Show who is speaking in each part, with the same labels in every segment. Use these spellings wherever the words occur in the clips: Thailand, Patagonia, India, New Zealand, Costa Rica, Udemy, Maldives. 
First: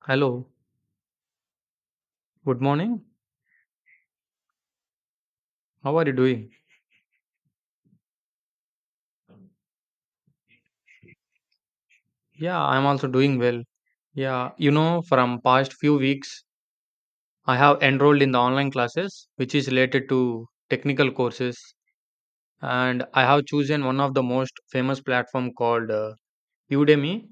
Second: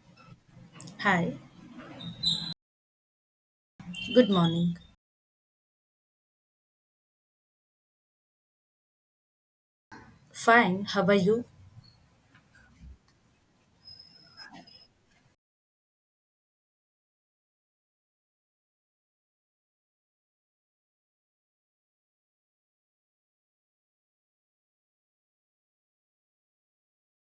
Speaker 1: Hello,
Speaker 2: Hi,
Speaker 1: good morning.
Speaker 2: good morning.
Speaker 1: How are you doing?
Speaker 2: Fine, how are you?
Speaker 1: Yeah, I'm also doing well. Yeah, you know, from past few weeks, I have enrolled in the online classes, which is related to technical courses, and I have chosen one of the most famous platform called Udemy.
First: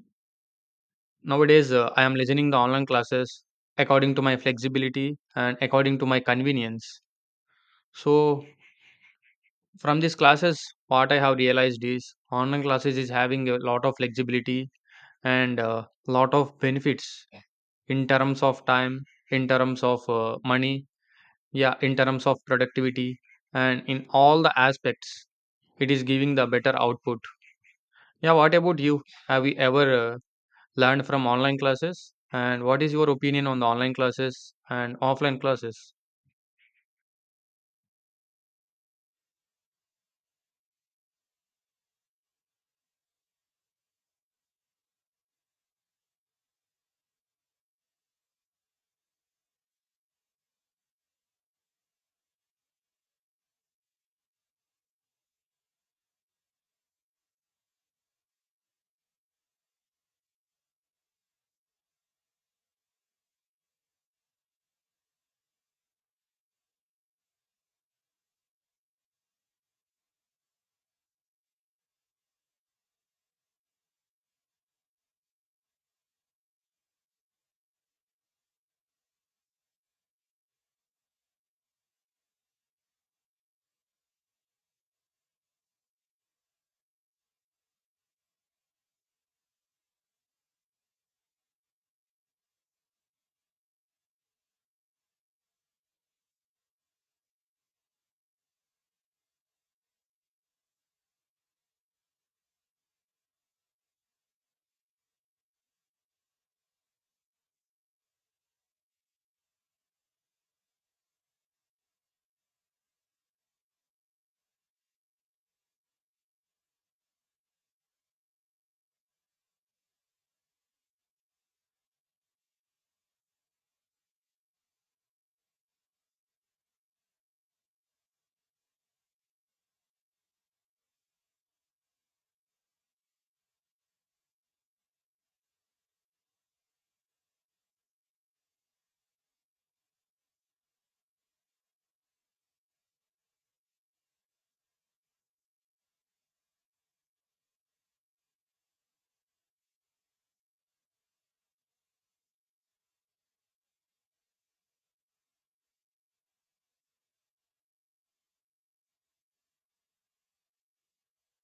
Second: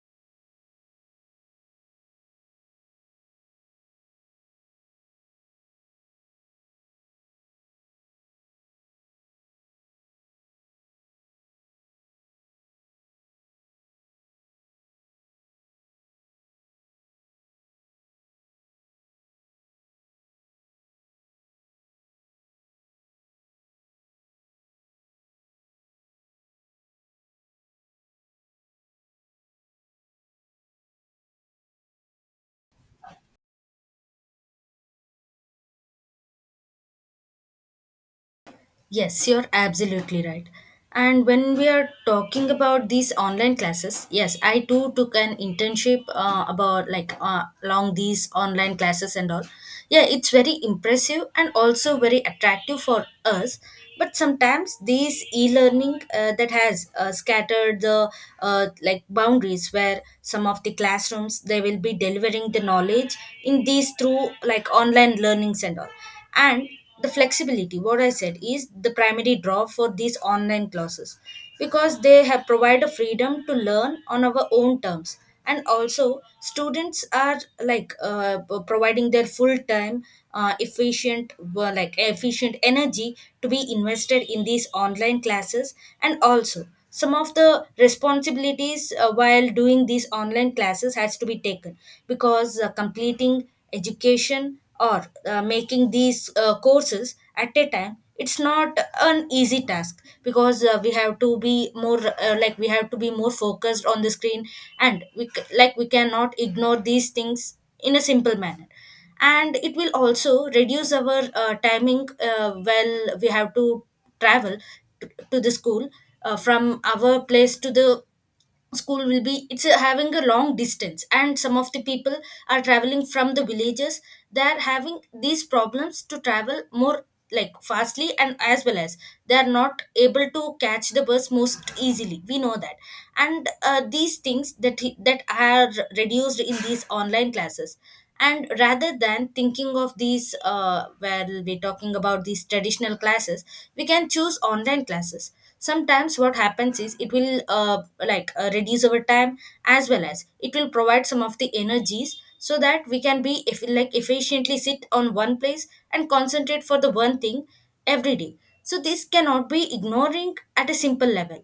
Speaker 1: Nowadays, I am listening the online classes according to my flexibility and according to my convenience. So, from these classes, what I have realized is online classes is having a lot of flexibility and a lot of benefits in terms of time, in terms of money, yeah, in terms of productivity, and in all the aspects it is giving the better output. Yeah, what about you? Have you ever uh, learned from online classes, and what is your opinion on the online classes and offline classes?
Speaker 2: Yes, you're absolutely right. And when we are talking about these online classes, yes, I too took an internship about along these online classes and all. Yeah, it's very impressive and also very attractive for us. But sometimes these e-learning that has scattered the like boundaries where some of the classrooms they will be delivering the knowledge in these through like online learnings and all, and the flexibility what I said is the primary draw for these online classes because they have provide a freedom to learn on our own terms, and also students are like providing their full time efficient like efficient energy to be invested in these online classes. And also some of the responsibilities while doing these online classes has to be taken because completing education or making these courses at a time, it's not an easy task because we have to be more like we have to be more focused on the screen, and like we cannot ignore these things in a simple manner. And it will also reduce our timing. Uh, well we have to travel to the school from our place to the school will be it's having a long distance, and some of the people are traveling from the villages. They are having these problems to travel more like fastly, and as well as they are not able to catch the bus most easily, we know that. And these things that are reduced in these online classes. And rather than thinking of these where we're talking about these traditional classes, we can choose online classes. Sometimes what happens is it will reduce our time, as well as it will provide some of the energies so that we can be if like efficiently sit on one place and concentrate for the one thing every day. So this cannot be ignoring at a simple level.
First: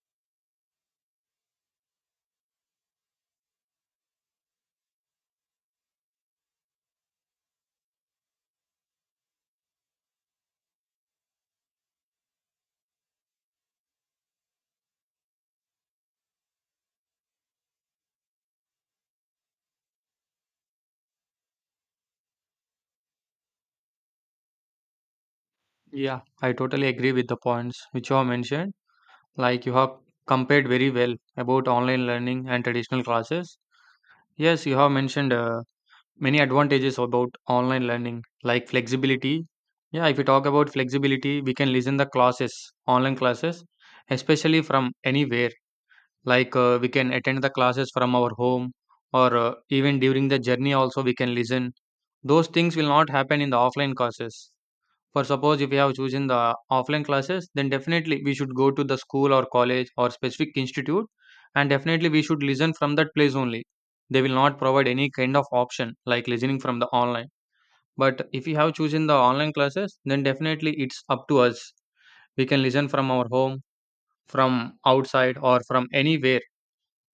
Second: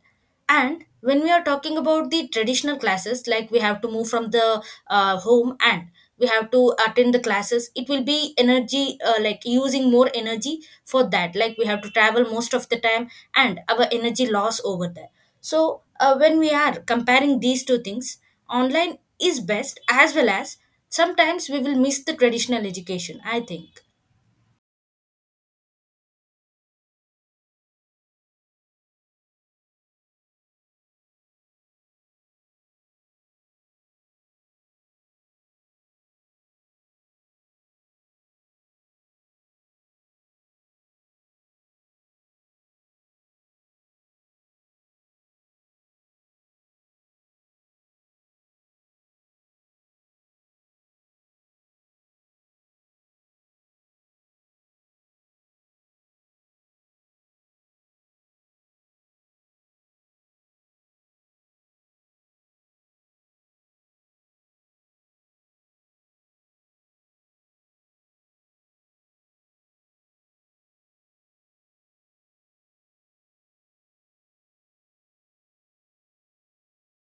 Speaker 2: And when we are talking about the traditional classes, like we have to move from the home, and we have to attend the classes. It will be energy, like using more energy for that. Like we have to travel most of the time, and our energy loss over there. So when we are comparing these two things, online is best, as well as sometimes we will miss the traditional education, I think.
Speaker 1: Yeah, I totally agree with the points which you have mentioned. Like, you have compared very well about online learning and traditional classes. Yes, you have mentioned many advantages about online learning, like flexibility. Yeah, if we talk about flexibility, we can listen the classes, online classes, especially from anywhere. Like, we can attend the classes from our home, or even during the journey also we can listen. Those things will not happen in the offline classes. For suppose, if you have chosen the offline classes, then definitely we should go to the school or college or specific institute, and definitely we should listen from that place only. They will not provide any kind of option like listening from the online. But if you have chosen the online classes, then definitely it's up to us. We can listen from our home, from outside, or from anywhere.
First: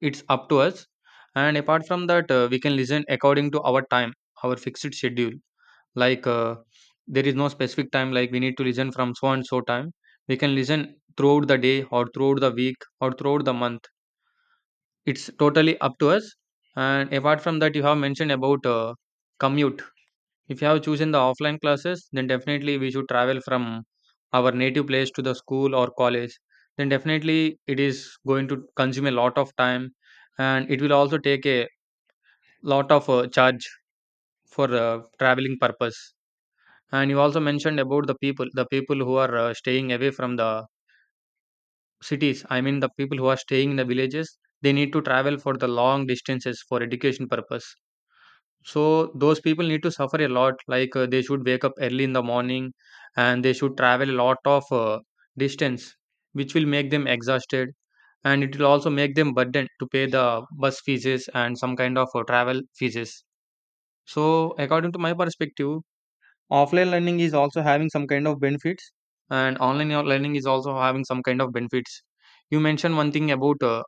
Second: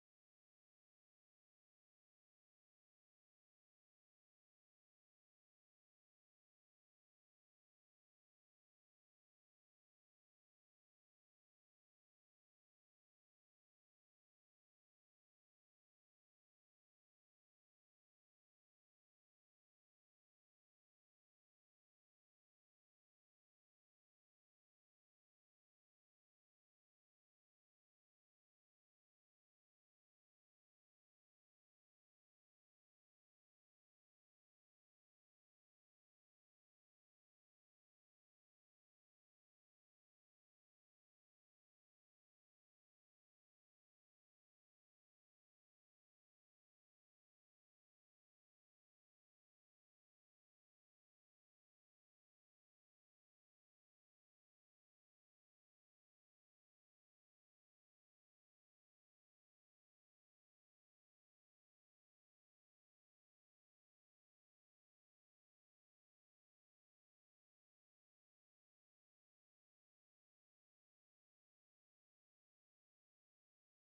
Speaker 1: It's up to us. And apart from that, we can listen according to our time, our fixed schedule, like, there is no specific time like we need to listen from so and so time. We can listen throughout the day or throughout the week or throughout the month. It's totally up to us. And apart from that, you have mentioned about commute. If you have chosen the offline classes, then definitely we should travel from our native place to the school or college. Then definitely it is going to consume a lot of time, and it will also take a lot of charge for traveling purpose. And you also mentioned about the people who are staying away from the cities. I mean, the people who are staying in the villages, they need to travel for the long distances for education purpose. So those people need to suffer a lot. Like, they should wake up early in the morning, and they should travel a lot of distance, which will make them exhausted, and it will also make them burdened to pay the bus fees and some kind of travel fees. So according to my perspective, offline learning is also having some kind of benefits, and learning is also having some kind of benefits. You mentioned one thing about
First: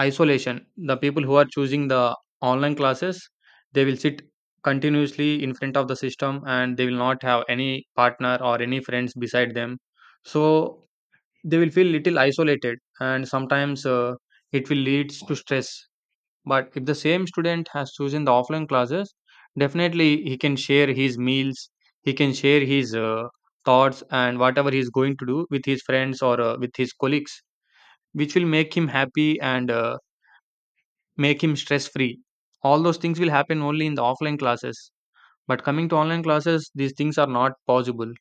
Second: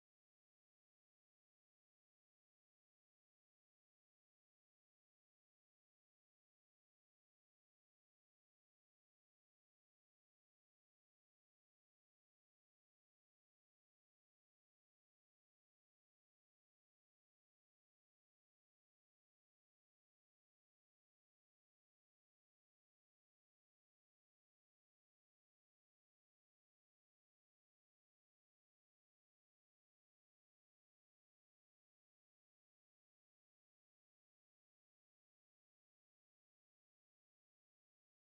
Speaker 1: isolation. The people who are choosing the online classes, they will sit continuously in front of the system, and they will not have any partner or any friends beside them. So they will feel little isolated, and sometimes it will lead to stress. But if the same student has chosen the offline classes, definitely he can share his meals, he can share his thoughts and whatever he's going to do with his friends or with his colleagues, which will make him happy and make him stress free. All those things will happen only in the offline classes. But coming to online classes, these things are not possible.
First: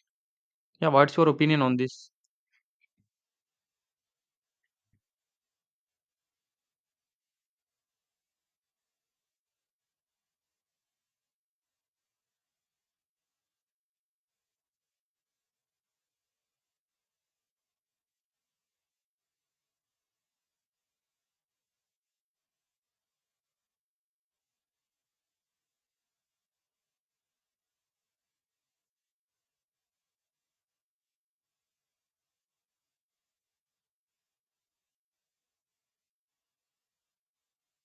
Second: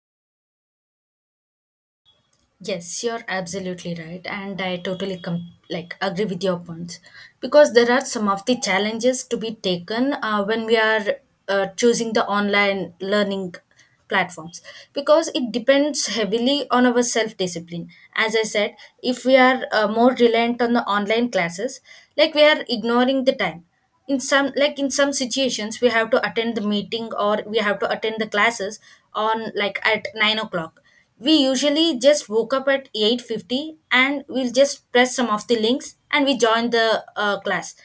Speaker 1: Yeah, what's your opinion on this?
Speaker 2: Yes, you're absolutely right, and I totally like agree with your points because there are some of the challenges to be taken when we are choosing the online learning platforms because it depends heavily on our self discipline. As I said, if we are more reliant on the online classes, like we are ignoring the time. In some situations we have to attend the meeting or we have to attend the classes on like at 9 o'clock. We usually just woke up at 8:50 and we'll just press some of the links and we join the class,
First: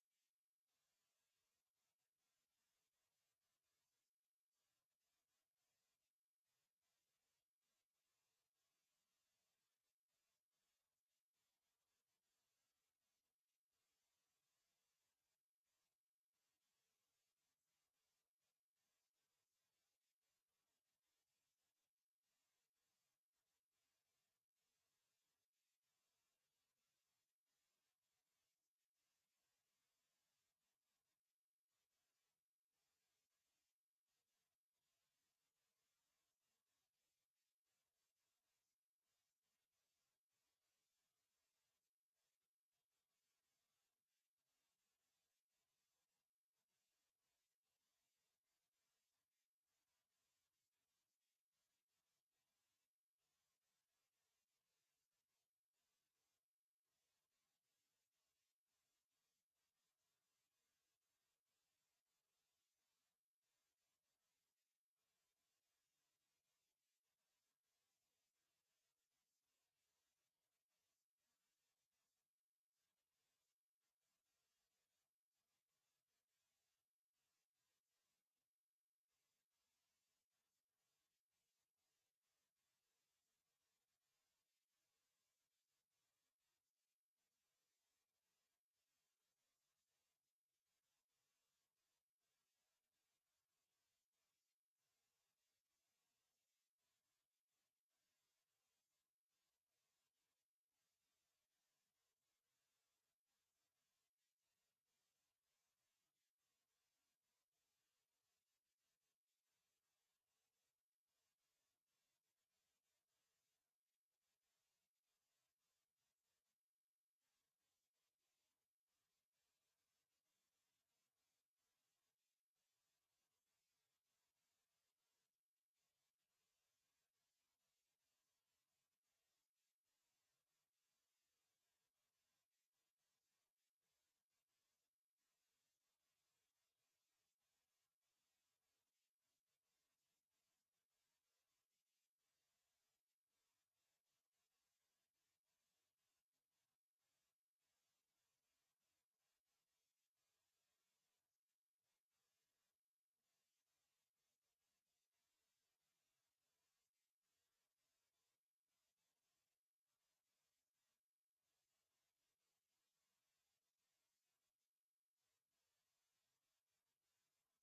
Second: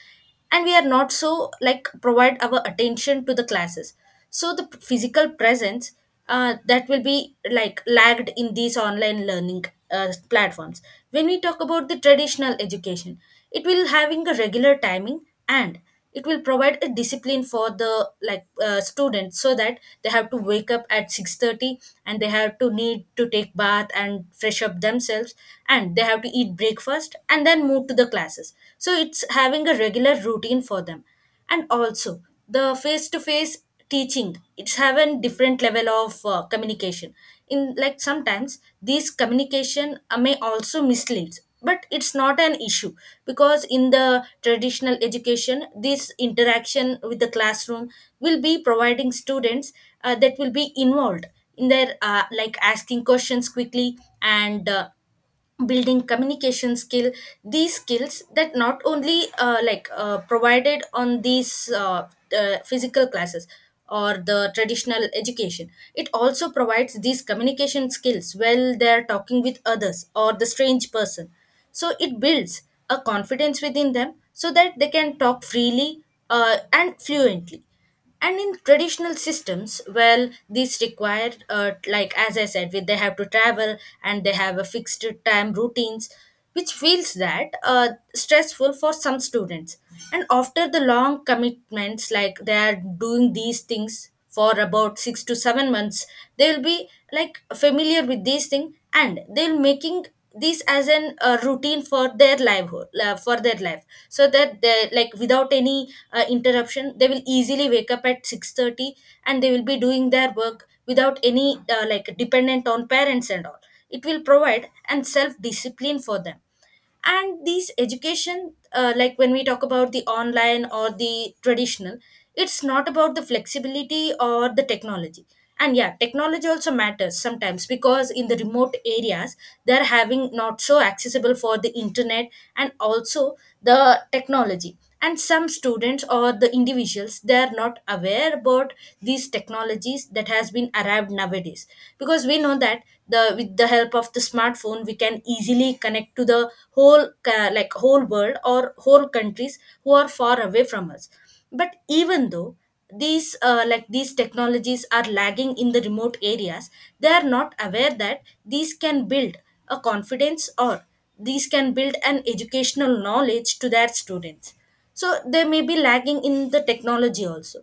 Speaker 2: and we are not so like provide our attention to the classes. So the physical presence that will be like lagged in these online learning platforms. When we talk about the traditional education, it will having a regular timing, and it will provide a discipline for the students so that they have to wake up at 6:30, and they have to need to take bath and fresh up themselves, and they have to eat breakfast and then move to the classes. So it's having a regular routine for them. And also the face to face teaching, it's having different level of communication. In like sometimes this communication may also mislead, but it's not an issue because in the traditional education this interaction with the classroom will be providing students that will be involved in their like asking questions quickly, and building communication skill. These skills that not only provided on these physical classes or the traditional education, it also provides these communication skills while they're talking with others or the strange person. So it builds a confidence within them so that they can talk freely and fluently. And in traditional systems, well these require like as I said they have to travel, and they have a fixed time routines which feels that stressful for some students. And after the long commitments, like they are doing these things for about 6 to 7 months, they'll be like familiar with these things, and they'll making this as an routine for their livelihood for their life. So that they like without any interruption they will easily wake up at 6:30, and they will be doing their work without any like dependent on parents and all. It will provide and self discipline for them. And these education like when we talk about the online or the traditional, it's not about the flexibility or the technology. And yeah technology also matters sometimes because in the remote areas they're having not so accessible for the internet. And also the technology and some students or the individuals, they are not aware about these technologies that has been arrived nowadays. Because we know that the with the help of the smartphone we can easily connect to the whole like whole world or whole countries who are far away from us. But even though these like these technologies are lagging in the remote areas, they are not aware that these can build a confidence, or these can build an educational knowledge to their students. So they may be lagging in the technology also.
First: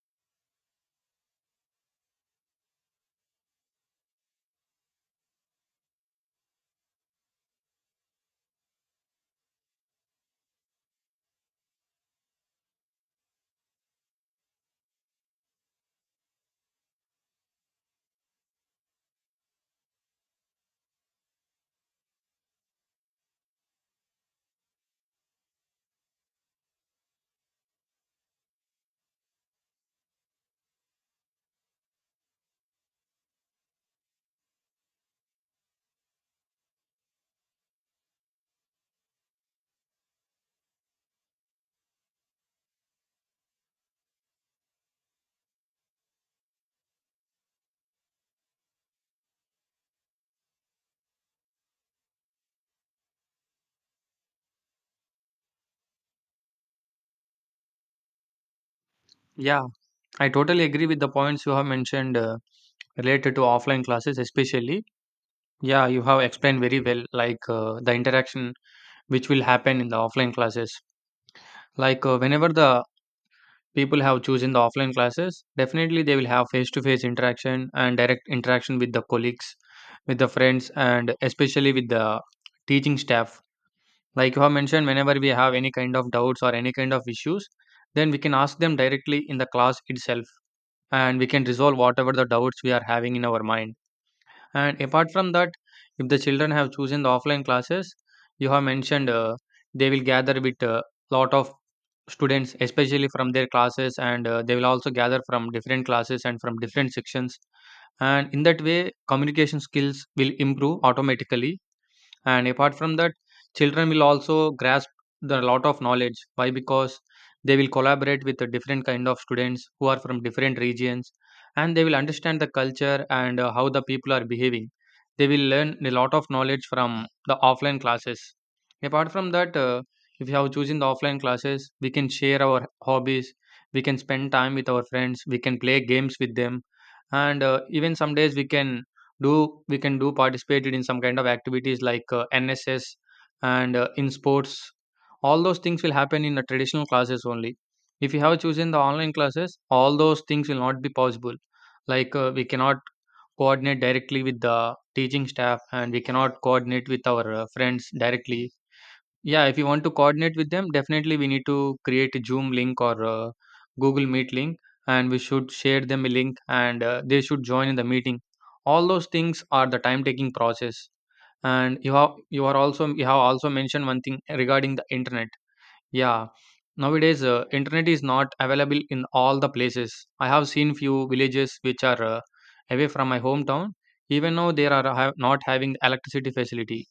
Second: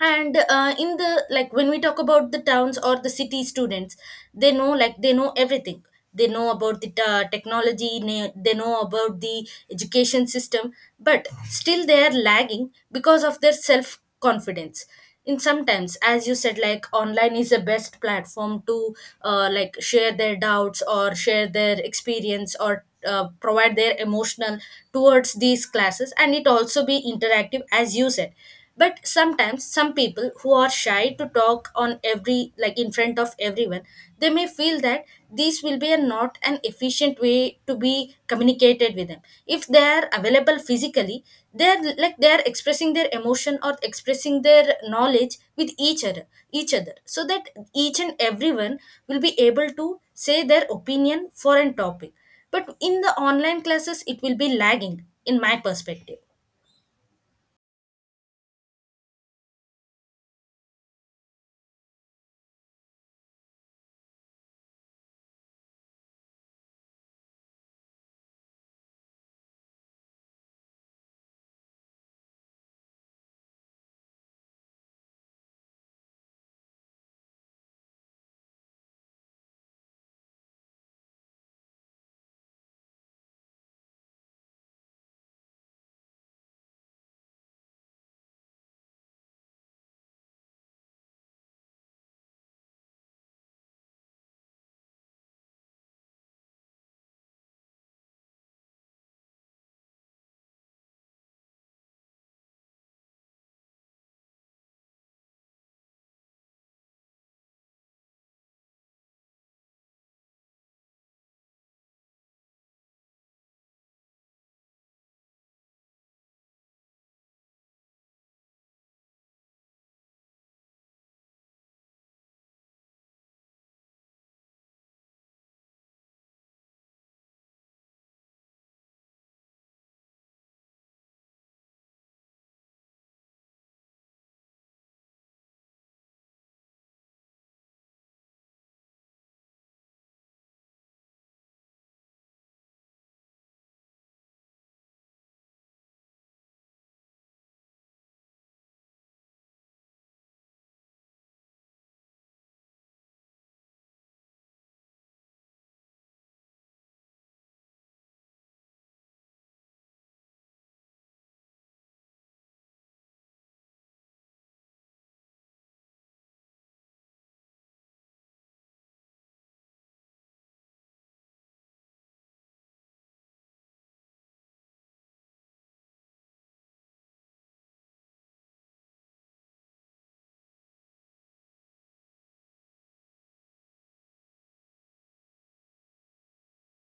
Speaker 2: And in the like when we talk about the towns or the city students, they know like they know everything. They know about the technology they know about the education system, but still they are lagging because of their self confidence. In sometimes, as you said, like online is the best platform to like share their doubts or share their experience, or provide their emotional towards these classes, and it also be interactive, as you said. But sometimes some people who are shy to talk on every like in front of everyone, they may feel that this will be a not an efficient way to be communicated with them. If they are available physically, they're like they're expressing their emotion or expressing their knowledge with each other so that each and everyone will be able to say their opinion for an topic. But in the online classes, it will be lagging, in my perspective.
Speaker 1: Yeah, I totally agree with the points you have mentioned related to offline classes, especially. Yeah, you have explained very well, like, the interaction which will happen in the offline classes. Like, whenever the people have chosen the offline classes, definitely they will have face-to-face interaction and direct interaction with the colleagues, with the friends, and especially with the teaching staff. Like you have mentioned, whenever we have any kind of doubts or any kind of issues, then we can ask them directly in the class itself, and we can resolve whatever the doubts we are having in our mind. And apart from that, if the children have chosen the offline classes, you have mentioned they will gather with a lot of students, especially from their classes, and they will also gather from different classes and from different sections. And in that way, communication skills will improve automatically. And apart from that, children will also grasp the lot of knowledge. Why? Because they will collaborate with the different kind of students who are from different regions, and they will understand the culture and how the people are behaving. They will learn a lot of knowledge from the offline classes. Apart from that, if you have chosen the offline classes, we can share our hobbies. We can spend time with our friends. We can play games with them, and even some days do we can do participated in some kind of activities like, nss, and in sports. All those things will happen in the traditional classes only. If you have chosen the online classes, all those things will not be possible. Like, we cannot coordinate directly with the teaching staff, and we cannot coordinate with our friends directly. Yeah, if you want to coordinate with them, definitely we need to create a Zoom link or a Google Meet link, and we should share them a link, and they should join in the meeting. All those things are the time-taking process. And you have also mentioned one thing regarding the internet. Yeah, nowadays internet is not available in all the places. I have seen few villages which are away from my hometown. Even now they are have not having electricity facility.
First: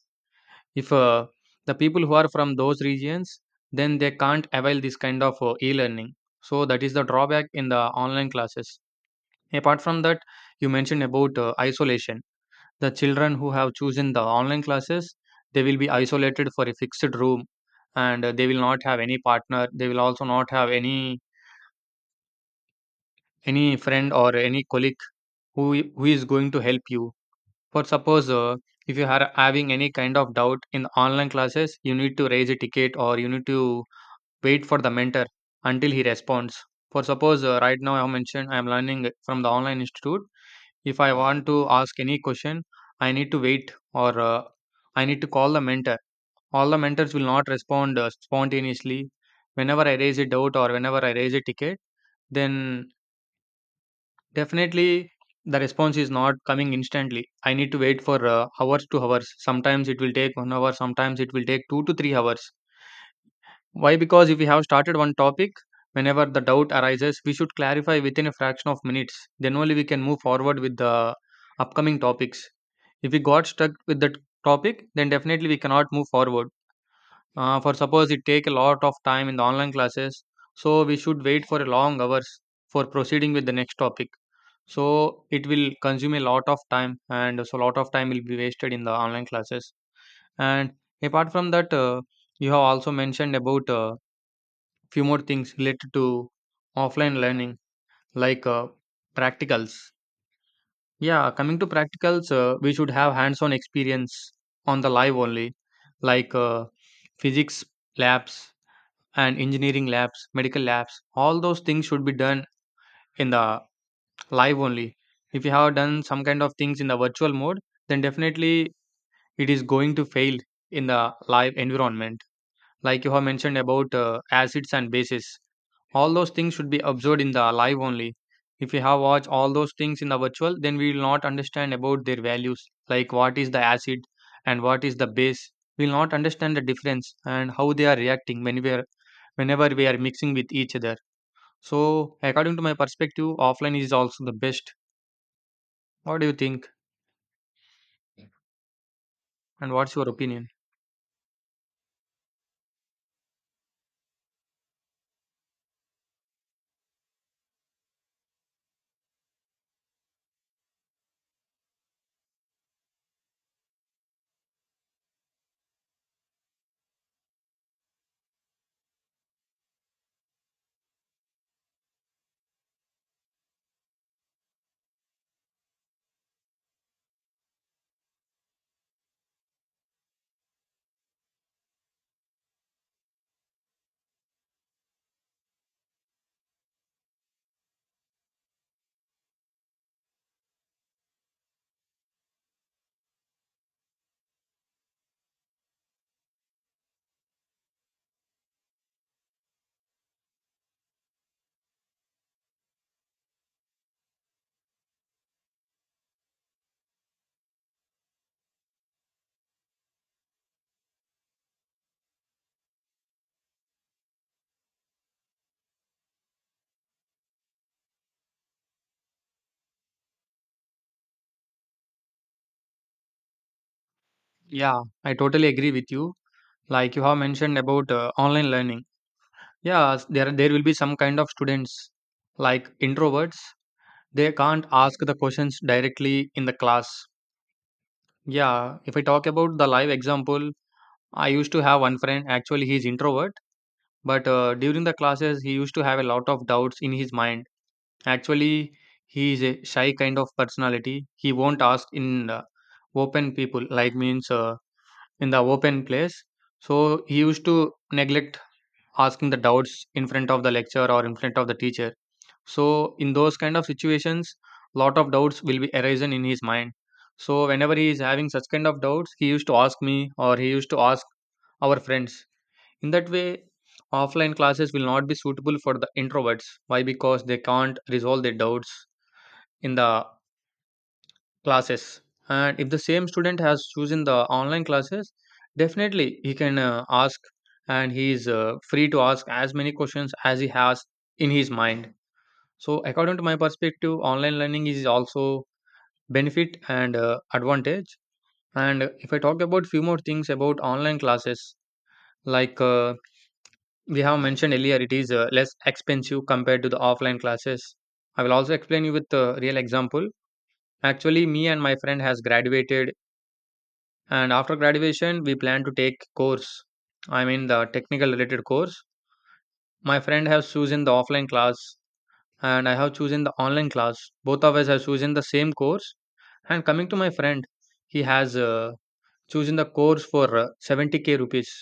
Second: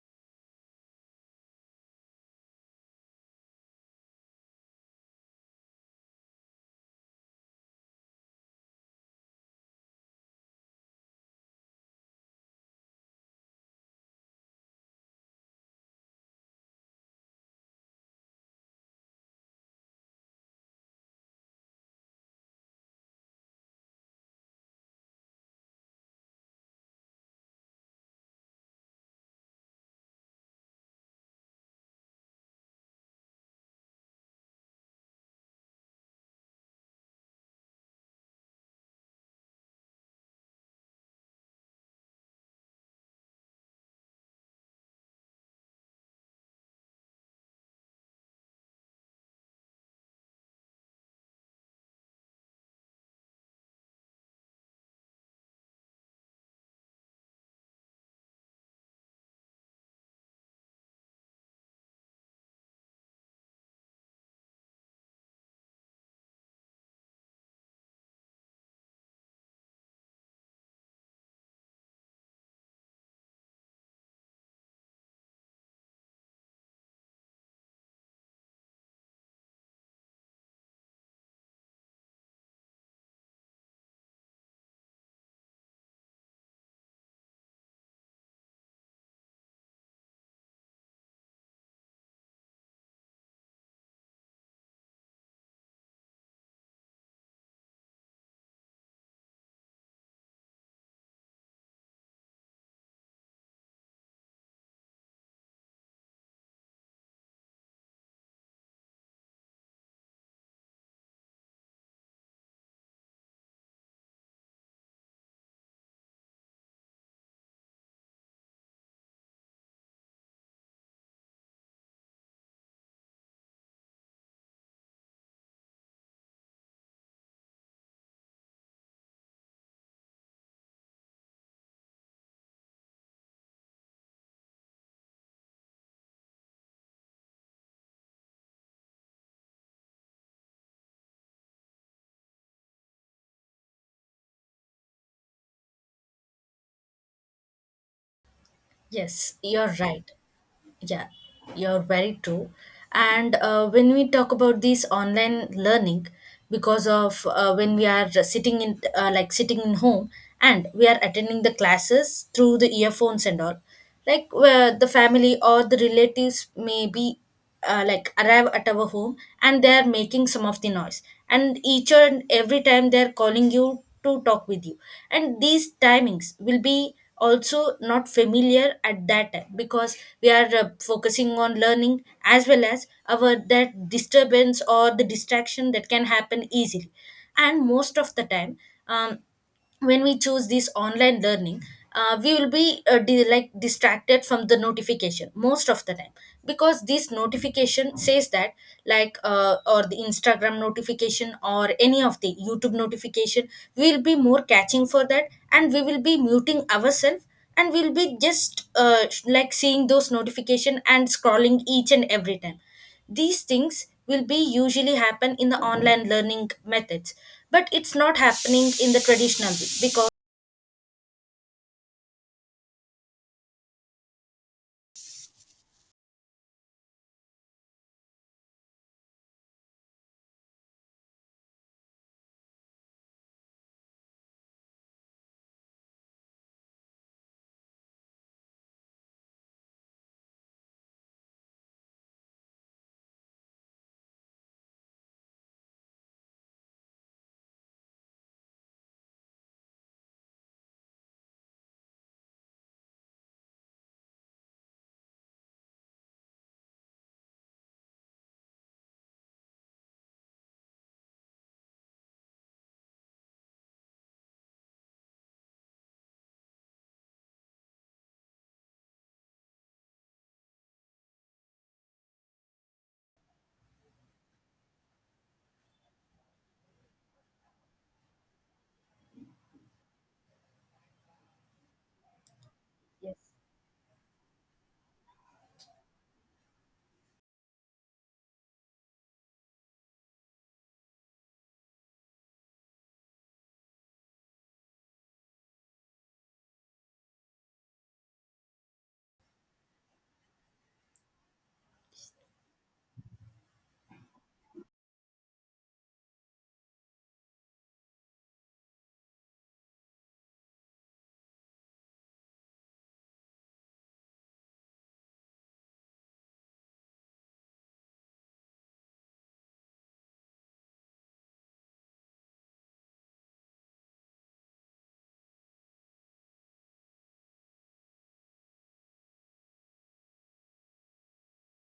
Speaker 1: If the people who are from those regions, then they can't avail this kind of e-learning. So that is the drawback in the online classes. Apart from that, you mentioned about isolation. The children who have chosen the online classes, they will be isolated for a fixed room, and they will not have any partner. They will also not have any friend or any colleague who who is going to help you. For suppose, if you are having any kind of doubt in online classes, you need to raise a ticket, or you need to wait for the mentor until he responds. For suppose, right now I have mentioned I am learning from the online institute. If I want to ask any question, I need to wait, or I need to call the mentor. All the mentors will not respond spontaneously. Whenever I raise a doubt or whenever I raise a ticket, then definitely the response is not coming instantly. I need to wait for hours to hours. Sometimes it will take 1 hour, sometimes it will take 2 to 3 hours. Why? Because if we have started one topic, whenever the doubt arises, we should clarify within a fraction of minutes. Then only we can move forward with the upcoming topics. If we got stuck with that topic, then definitely we cannot move forward. For suppose it take a lot of time in the online classes, so we should wait for a long hours for proceeding with the next topic. So it will consume a lot of time, and so a lot of time will be wasted in the online classes. And apart from that, you have also mentioned about. Few more things related to offline learning, like practicals. Yeah, coming to practicals, we should have hands on experience on the live only, like physics labs and engineering labs, medical labs, all those things should be done in the live only. If you have done some kind of things in the virtual mode, then definitely it is going to fail in the live environment. Like you have mentioned about acids and bases, all those things should be observed in the live only. If we have watched all those things in the virtual, then we will not understand about their values, like what is the acid and what is the base. We will not understand the difference and how they are reacting when we are, whenever we are mixing with each other. So according to my perspective, offline is also the best. What do you think?
Speaker 2: Yes,
Speaker 1: And
Speaker 2: you're
Speaker 1: what's your
Speaker 2: right.
Speaker 1: opinion?
Speaker 2: Yeah, you're very true. And when we talk about this online learning, because of when we are sitting in like sitting in home, and we are attending the classes through the earphones and all, like where the family or the relatives may be like arrive at our home, and they are making some of the noise, and each and every time they are calling you to talk with you. And these timings will be also not familiar at that time because we are focusing on learning, as well as our that disturbance or the distraction that can happen easily. And most of the time um, when we choose this online learning we will be like distracted from the notification most of the time because this notification says that or the Instagram notification or any of the YouTube notification. We will be more catching for that, and we will be muting ourselves, and we'll be just like seeing those notification and scrolling each and every time. These things will be usually happen in the online learning methods, but it's not happening in the traditional way because
Speaker 1: Yeah, I totally agree with you. Like you have mentioned about online learning, yeah, there will be some kind of students, like introverts. They can't ask the questions directly in the class. Yeah, if I talk about the live example, I used to have one friend. Actually, he's introvert, but during the classes, he used to have a lot of doubts in his mind. Actually, he is a shy kind of personality. He won't ask in open people, like, means, in the open place. So he used to neglect asking the doubts in front of the lecturer or in front of the teacher. So in those kind of situations, lot of doubts will be arisen in his mind. So whenever he is having such kind of doubts, he used to ask me or he used to ask our friends. In that way, offline classes will not be suitable for the introverts. Why? Because they can't resolve their doubts in the classes. And if the same
Speaker 2: yes.
Speaker 1: student has chosen the online classes, definitely he can ask, and he is free to ask as many questions as he has in his mind. So according to my perspective, online learning is also benefit and advantage. And if I talk about few more things about online classes, like we have mentioned earlier, it is less expensive compared to the offline classes. I will also explain you with a real example. Actually, me and my friend has graduated, and after graduation we plan to take course, I mean the technical related course. My friend has chosen the offline class and I have chosen the online class. Both of us have chosen the same course. And coming to my friend, he has chosen the course for 70k rupees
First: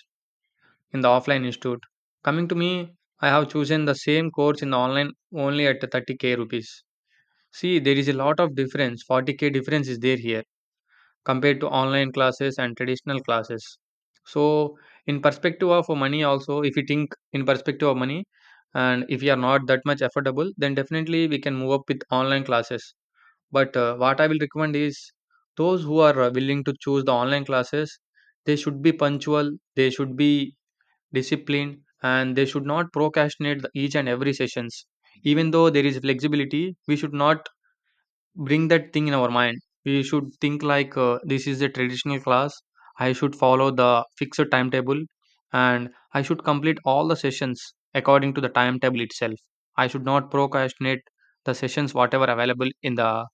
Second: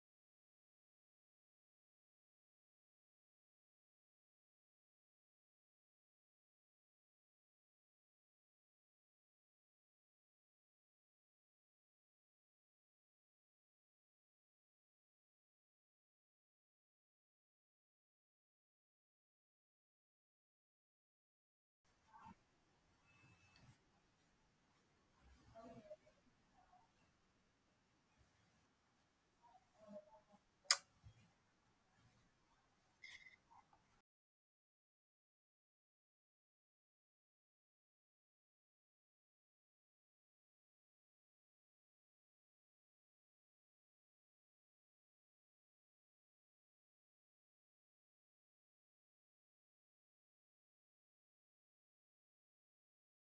Speaker 1: in the offline institute. Coming to me, I have chosen the same course in the online only at 30k rupees. See, there is a lot of difference. 40k difference is there here, compared to online classes and traditional classes. So in perspective of money, also if you think in perspective of money, and if you are not that much affordable, then definitely we can move up with online classes. But what I will recommend is, those who are willing to choose the online classes, they should be punctual, they should be disciplined, and they should not procrastinate each and every sessions. Even though there is flexibility, we should not bring that thing in our mind. We should think like, this is a traditional class. I should follow the fixed timetable and I should complete all the sessions according to the timetable itself. I should not procrastinate the sessions whatever available in the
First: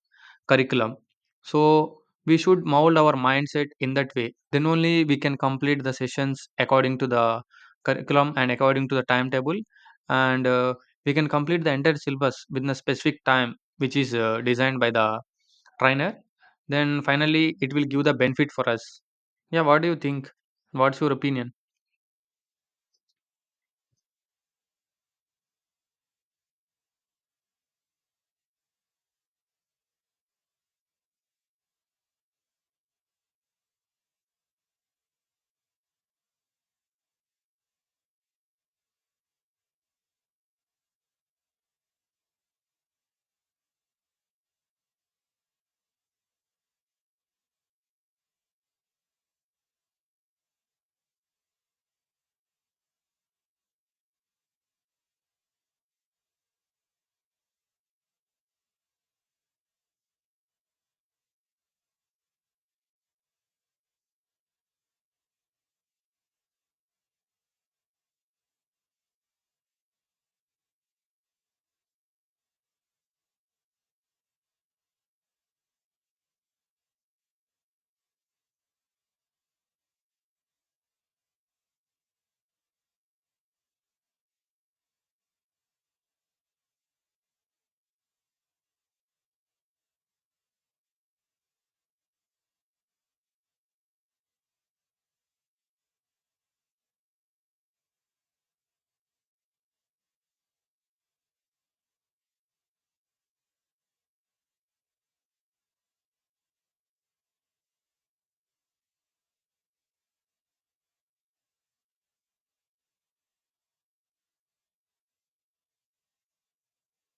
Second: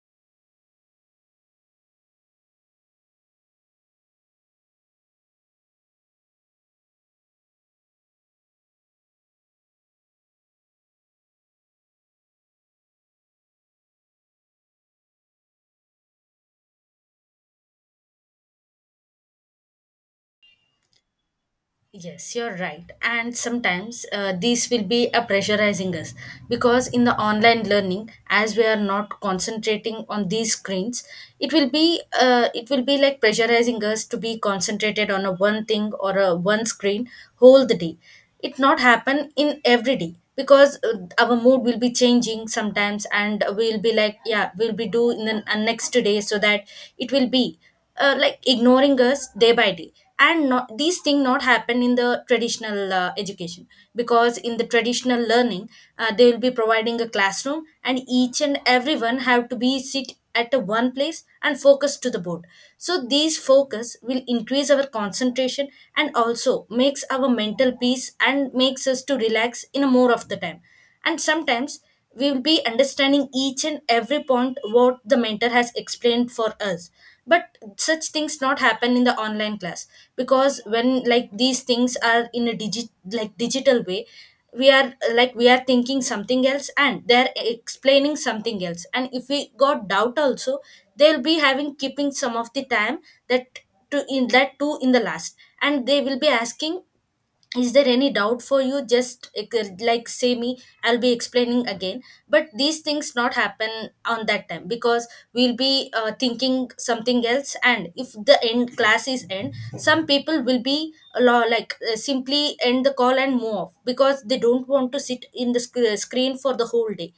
Speaker 1: curriculum. So we should mold our mindset in that way. Then only we can complete the sessions according to the curriculum and according to the timetable, and we can complete the entire syllabus within a specific time, which is designed by the trainer. Then finally, it will give the benefit for us. Yeah, what do you think? What's your opinion?
Speaker 2: Yes, you're right. And sometimes these will be a pressurizing us because in the online learning, as we are not concentrating on these screens, it will be like pressurizing us to be concentrated on a one thing or a one screen whole the day. It not happen in every day because our mood will be changing sometimes, and we'll be like, yeah, we'll be doing the next day so that it will be like ignoring us day by day. And not, these things not happen in the traditional education, because in the traditional learning they will be providing a classroom and each and everyone have to be sit at a one place and focus to the board. So these focus will increase our concentration and also makes our mental peace and makes us to relax in a more of the time. And sometimes we will be understanding each and every point what the mentor has explained for us, but such things not happen in the online class, because when like these things are in a digital way, we are like we are thinking something else and they're explaining something else, and if we got doubt also, they'll be having keeping some of the time, that to in that too in the last. And they will be asking, is there any doubt for you, just say me, I'll be explaining again. But these things not happen on that time because we'll be thinking something else, and if the end class is end, some people will be simply end the call and move off because they don't want to sit in the screen for the whole day.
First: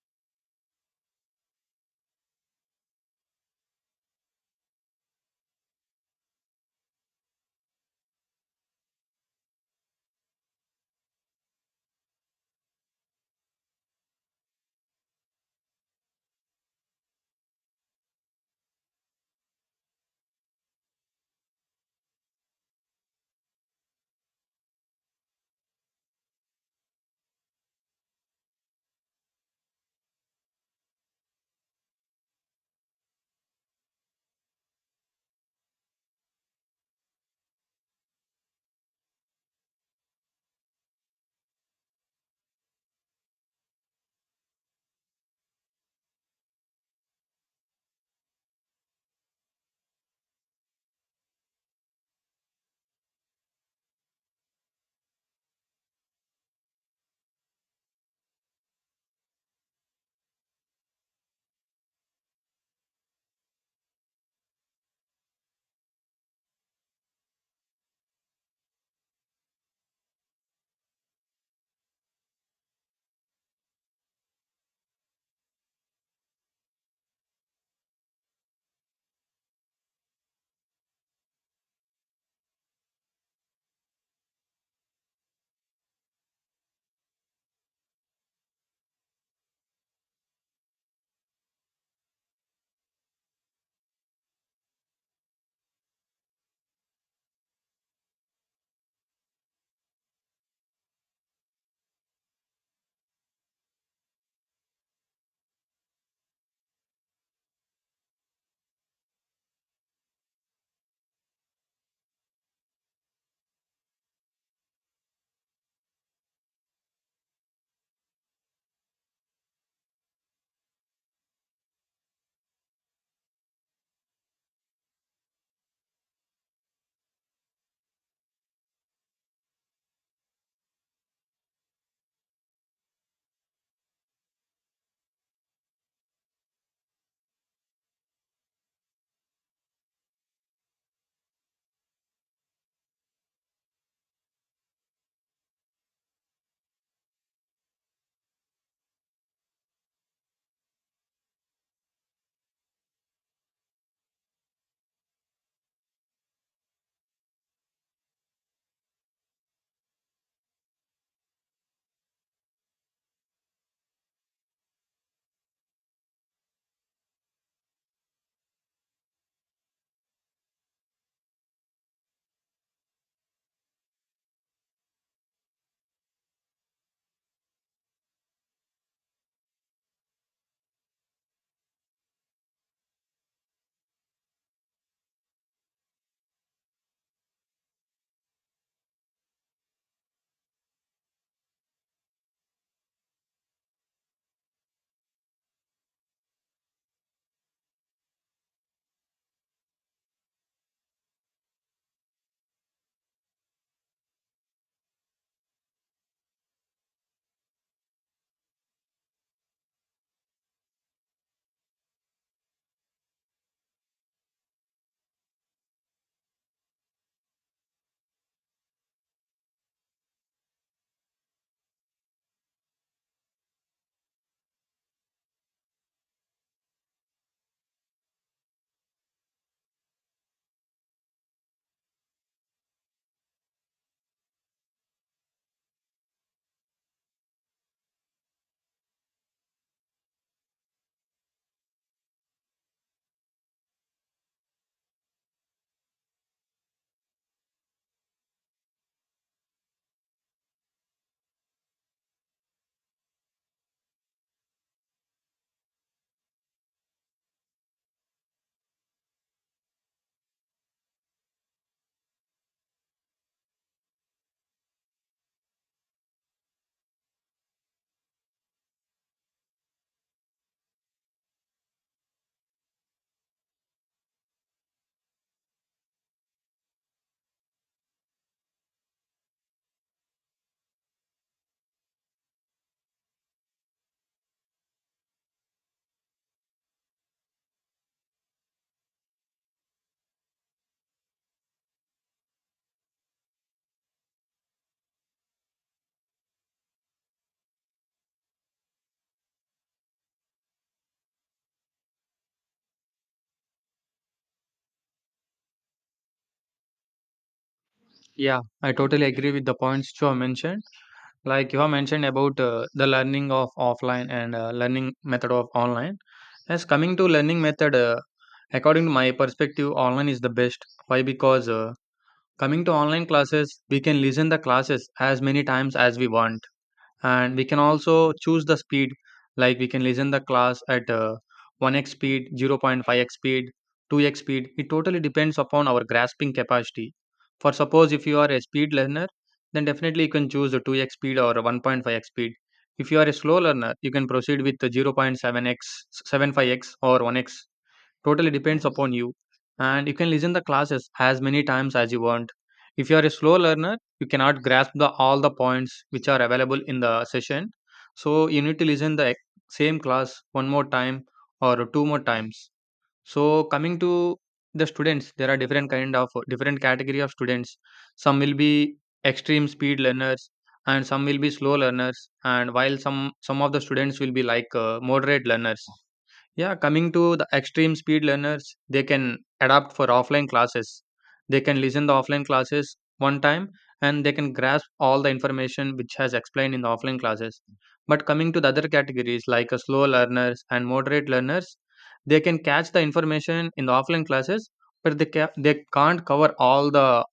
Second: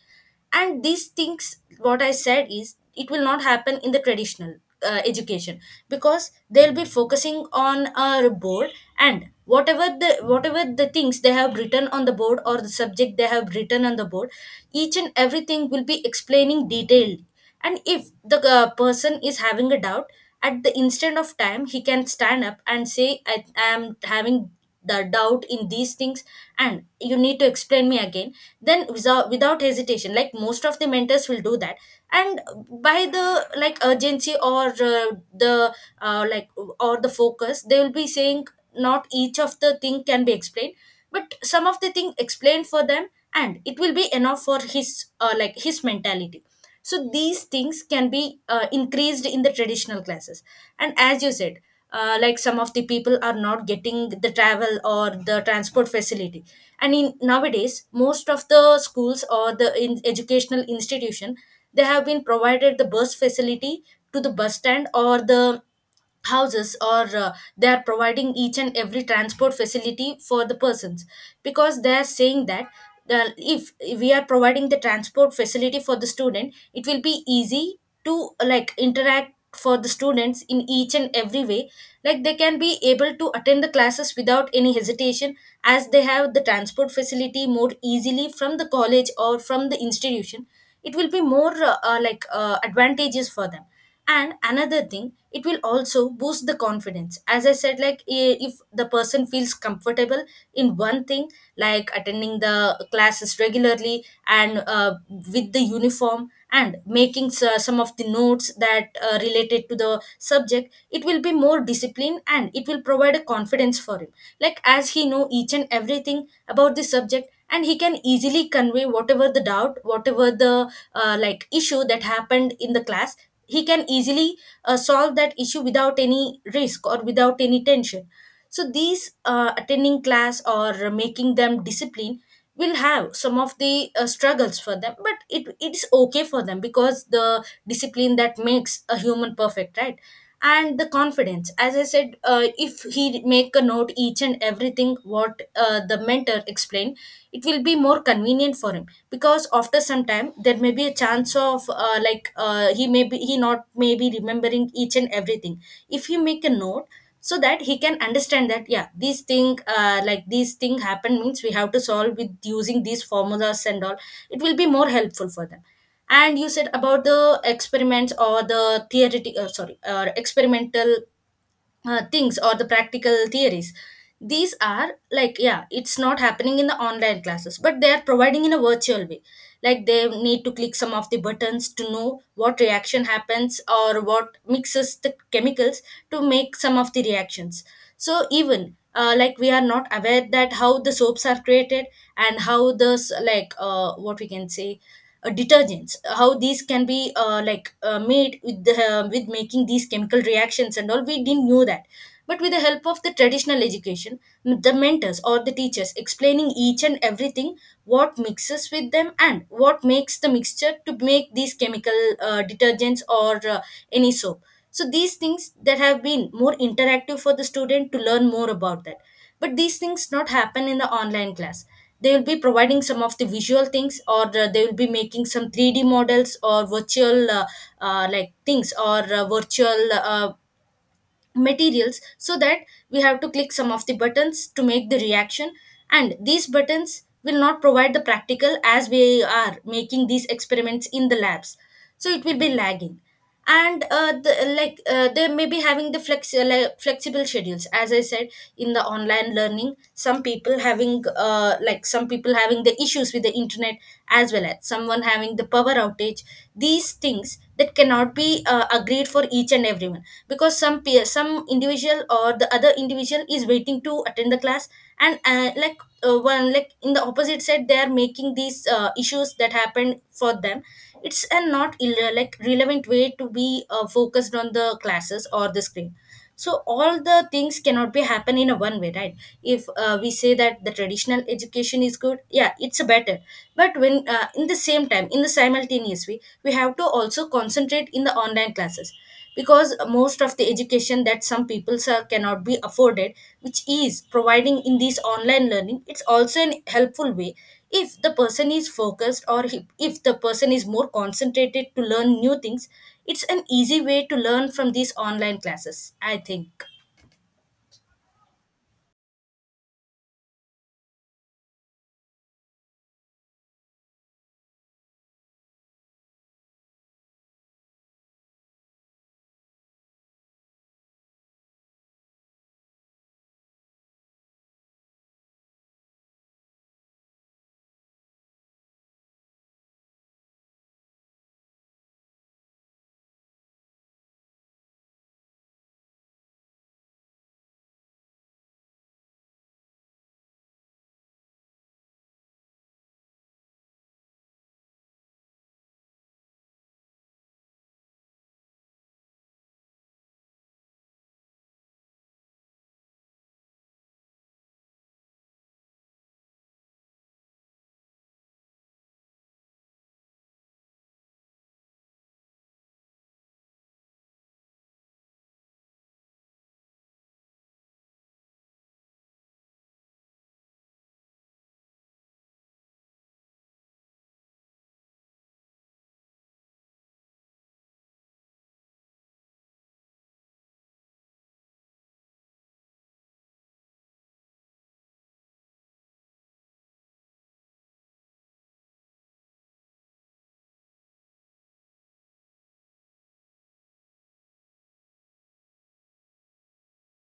Speaker 2: And these things what I said is, it will not happen in the traditional education, because they'll be focusing on a board, and whatever the things they have written on the board or the subject they have written on the board, each and everything will be explaining detailed. And if the person is having a doubt, at the instant of time he can stand up and say, I am having the doubt in these things, and you need to explain me again. Then without hesitation, like most of the mentors will do that. And by the like urgency or the like or the focus, they will be saying not each of the thing can be explained, but some of the thing explained for them, and it will be enough for his like his mentality. So these things can be increased in the traditional classes. And as you said, like some of the people are not getting the travel or the transport facility, and in nowadays most of the schools or the in educational institution, they have been provided the bus facility to the bus stand or the houses, or they are providing each and every transport facility for the persons. Because they are saying that, if we are providing the transport facility for the student, it will be easy to like interact for the students in each and every way, like they can be able to attend the classes without any hesitation. As they have the transport facility more easily from the college or from the institution, it will be more like advantages for them. And another thing, it will also boost the confidence, as I said, like if the person feels comfortable in one thing, like attending the classes regularly and with the uniform and making some of the notes that related to the subject, it will be more disciplined and it will provide a confidence for him. Like as he know each and everything about the subject, and he can easily convey whatever the doubt, whatever the like issue that happened in the class, he can easily solve that issue without any risk or without any tension. So these attending class or making them discipline will have some of the struggles for them, but it's okay for them, because the discipline that makes a human perfect, right? And the confidence, as I said, if he make a note each and everything what the mentor explained, it will be more convenient for him, because after some time there may be a chance of he may be he not may be remembering each and everything. If he make a note, so that he can understand that, yeah, these thing happen means we have to solve with using these formulas and all, it will be more helpful for them. And you said about the experiments or the theoretical sorry or experimental things or the practical theories. These are like, yeah, it's not happening in the online classes, but they are providing in a virtual way, like they need to click some of the buttons to know what reaction happens or what mixes the chemicals to make some of the reactions. So even like we are not aware that how the soaps are created, and how the what we can say, detergents, how these can be made with the, with making these chemical reactions and all, we didn't know that. But with the help of the traditional education, the mentors or the teachers explaining each and everything, what mixes with them and what makes the mixture to make these chemical detergents or any soap. So these things that have been more interactive for the student to learn more about that, but these things not happen in the online class. They will be providing some of the visual things, or they will be making some 3D models or virtual like things, or virtual materials, so that we have to click some of the buttons to make the reaction. And these buttons will not provide the practical as we are making these experiments in the labs, so it will be lagging. And they may be having the flexible schedules, as I said. In the online learning, some people having the issues with the internet, as well as someone having the power outage. These things that cannot be agreed for each and everyone, because some individual or the other individual is waiting to attend the class. And like one like in the opposite side, they are making these issues that happened for them. It's a not relevant way to be focused on the classes or the screen. So all the things cannot be happen in a one way, right? If we say that the traditional education is good, yeah, it's better, but when in the same time, in the simultaneous way, we have to also concentrate in the online classes, because most of the education that some people, sir, cannot be afforded, which is providing in this online learning, it's also an helpful way. If the person is focused, or if the person is more concentrated to learn new things, it's an easy way to learn from these online classes, I think.
Speaker 1: Yeah, I totally agree with the points you have mentioned. Like you have mentioned about the learning of offline and learning method of online. As coming to learning method, according to my perspective, online is the best. Why? Because coming to online classes, we can listen the classes as many times as we want, and we can also choose the speed, like we can listen the class at 1x speed, 0.5x speed, 2x speed. It totally depends upon our grasping capacity. For suppose, if you are a speed learner, then definitely you can choose the 2x speed or 1.5x speed. If you are a slow learner, you can proceed with the 0.7x, seven x, 75 x or 1x. Totally depends upon you. And you can listen the classes as many times as you want. If you are a slow learner, you cannot grasp the all the points which are available in the session. So you need to listen the same class one more time or two more times. So coming to the students, there are different kind of different category of students. Some will be extreme speed learners and some will be slow learners, and while some of the students will be like, moderate learners. Yeah, coming to the extreme speed learners, they can adapt for offline classes. They can listen the offline classes one time and they can grasp all the information which has explained in the offline classes. But coming to the other categories like slow learners and moderate learners, they can catch the information in the offline classes, but they can't cover all the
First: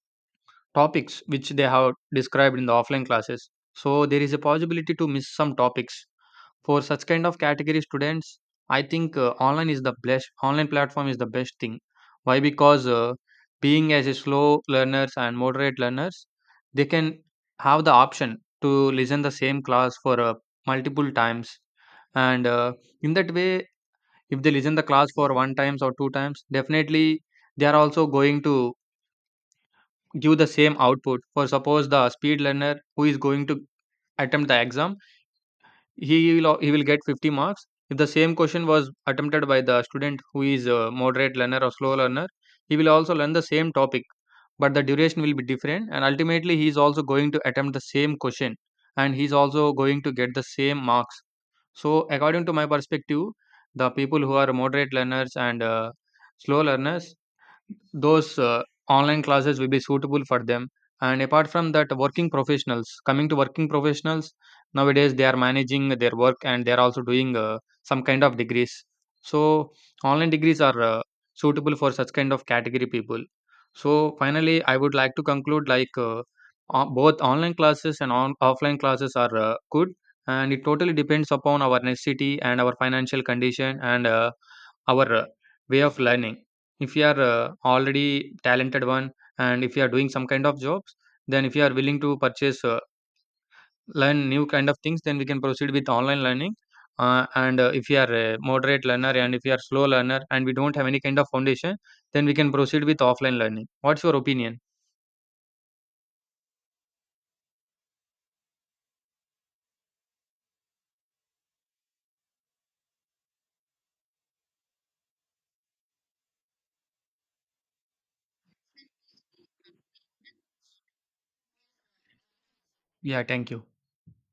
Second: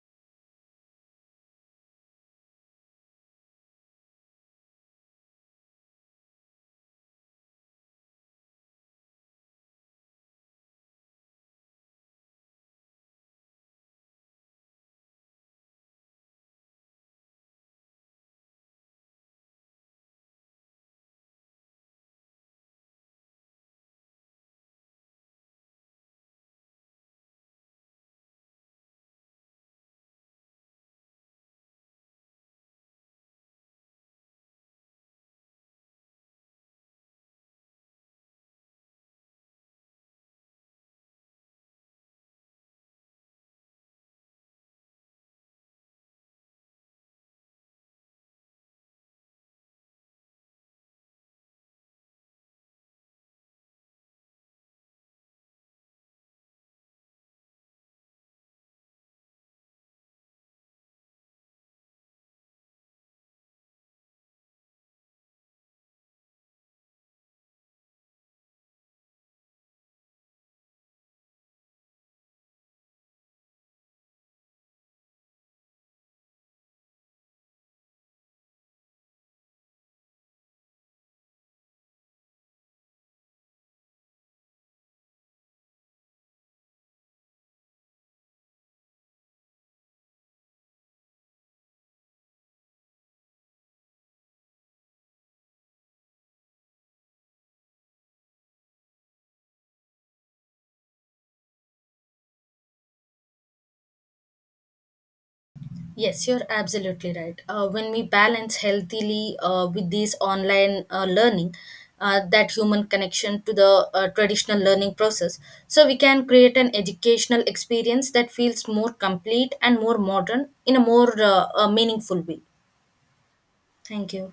Speaker 1: topics which they have described in the offline classes. So there is a possibility to miss some topics for such kind of category students. I think online is the best. Online platform is the best thing. Why? Because being as a slow learners and moderate learners, they can have the option to listen the same class for multiple times, and in that way, if they listen the class for one times or two times, definitely they are also going to give the same output. For suppose the speed learner who is going to attempt the exam, he will get 50 marks. If the same question was attempted by the student who is a moderate learner or slow learner, he will also learn the same topic, but the duration will be different, and ultimately he is also going to attempt the same question, and he is also going to get the same marks. So according to my perspective, the people who are moderate learners and slow learners, those online classes will be suitable for them. And apart from that, working professionals, coming to working professionals, nowadays they are managing their work and they are also doing some kind of degrees. So online degrees are suitable for such kind of category people. So finally, I would like to conclude, like, both online classes and offline classes are good, and it totally depends upon our necessity and our financial condition and our way of learning. If you are already talented one and if you are doing some kind of jobs, then if you are willing to purchase, learn new kind of things, then we can proceed with online learning. And if you are a moderate learner and if you are slow learner and we don't have any kind of foundation, then we can proceed with offline learning. What's your opinion?
Speaker 2: Yes, you're absolutely right. When we balance healthily with these online learning, that human connection to the traditional learning process, so we can create an educational experience that feels more complete and more modern in a more meaningful way.
Speaker 1: Yeah, thank you.
Speaker 2: Thank you.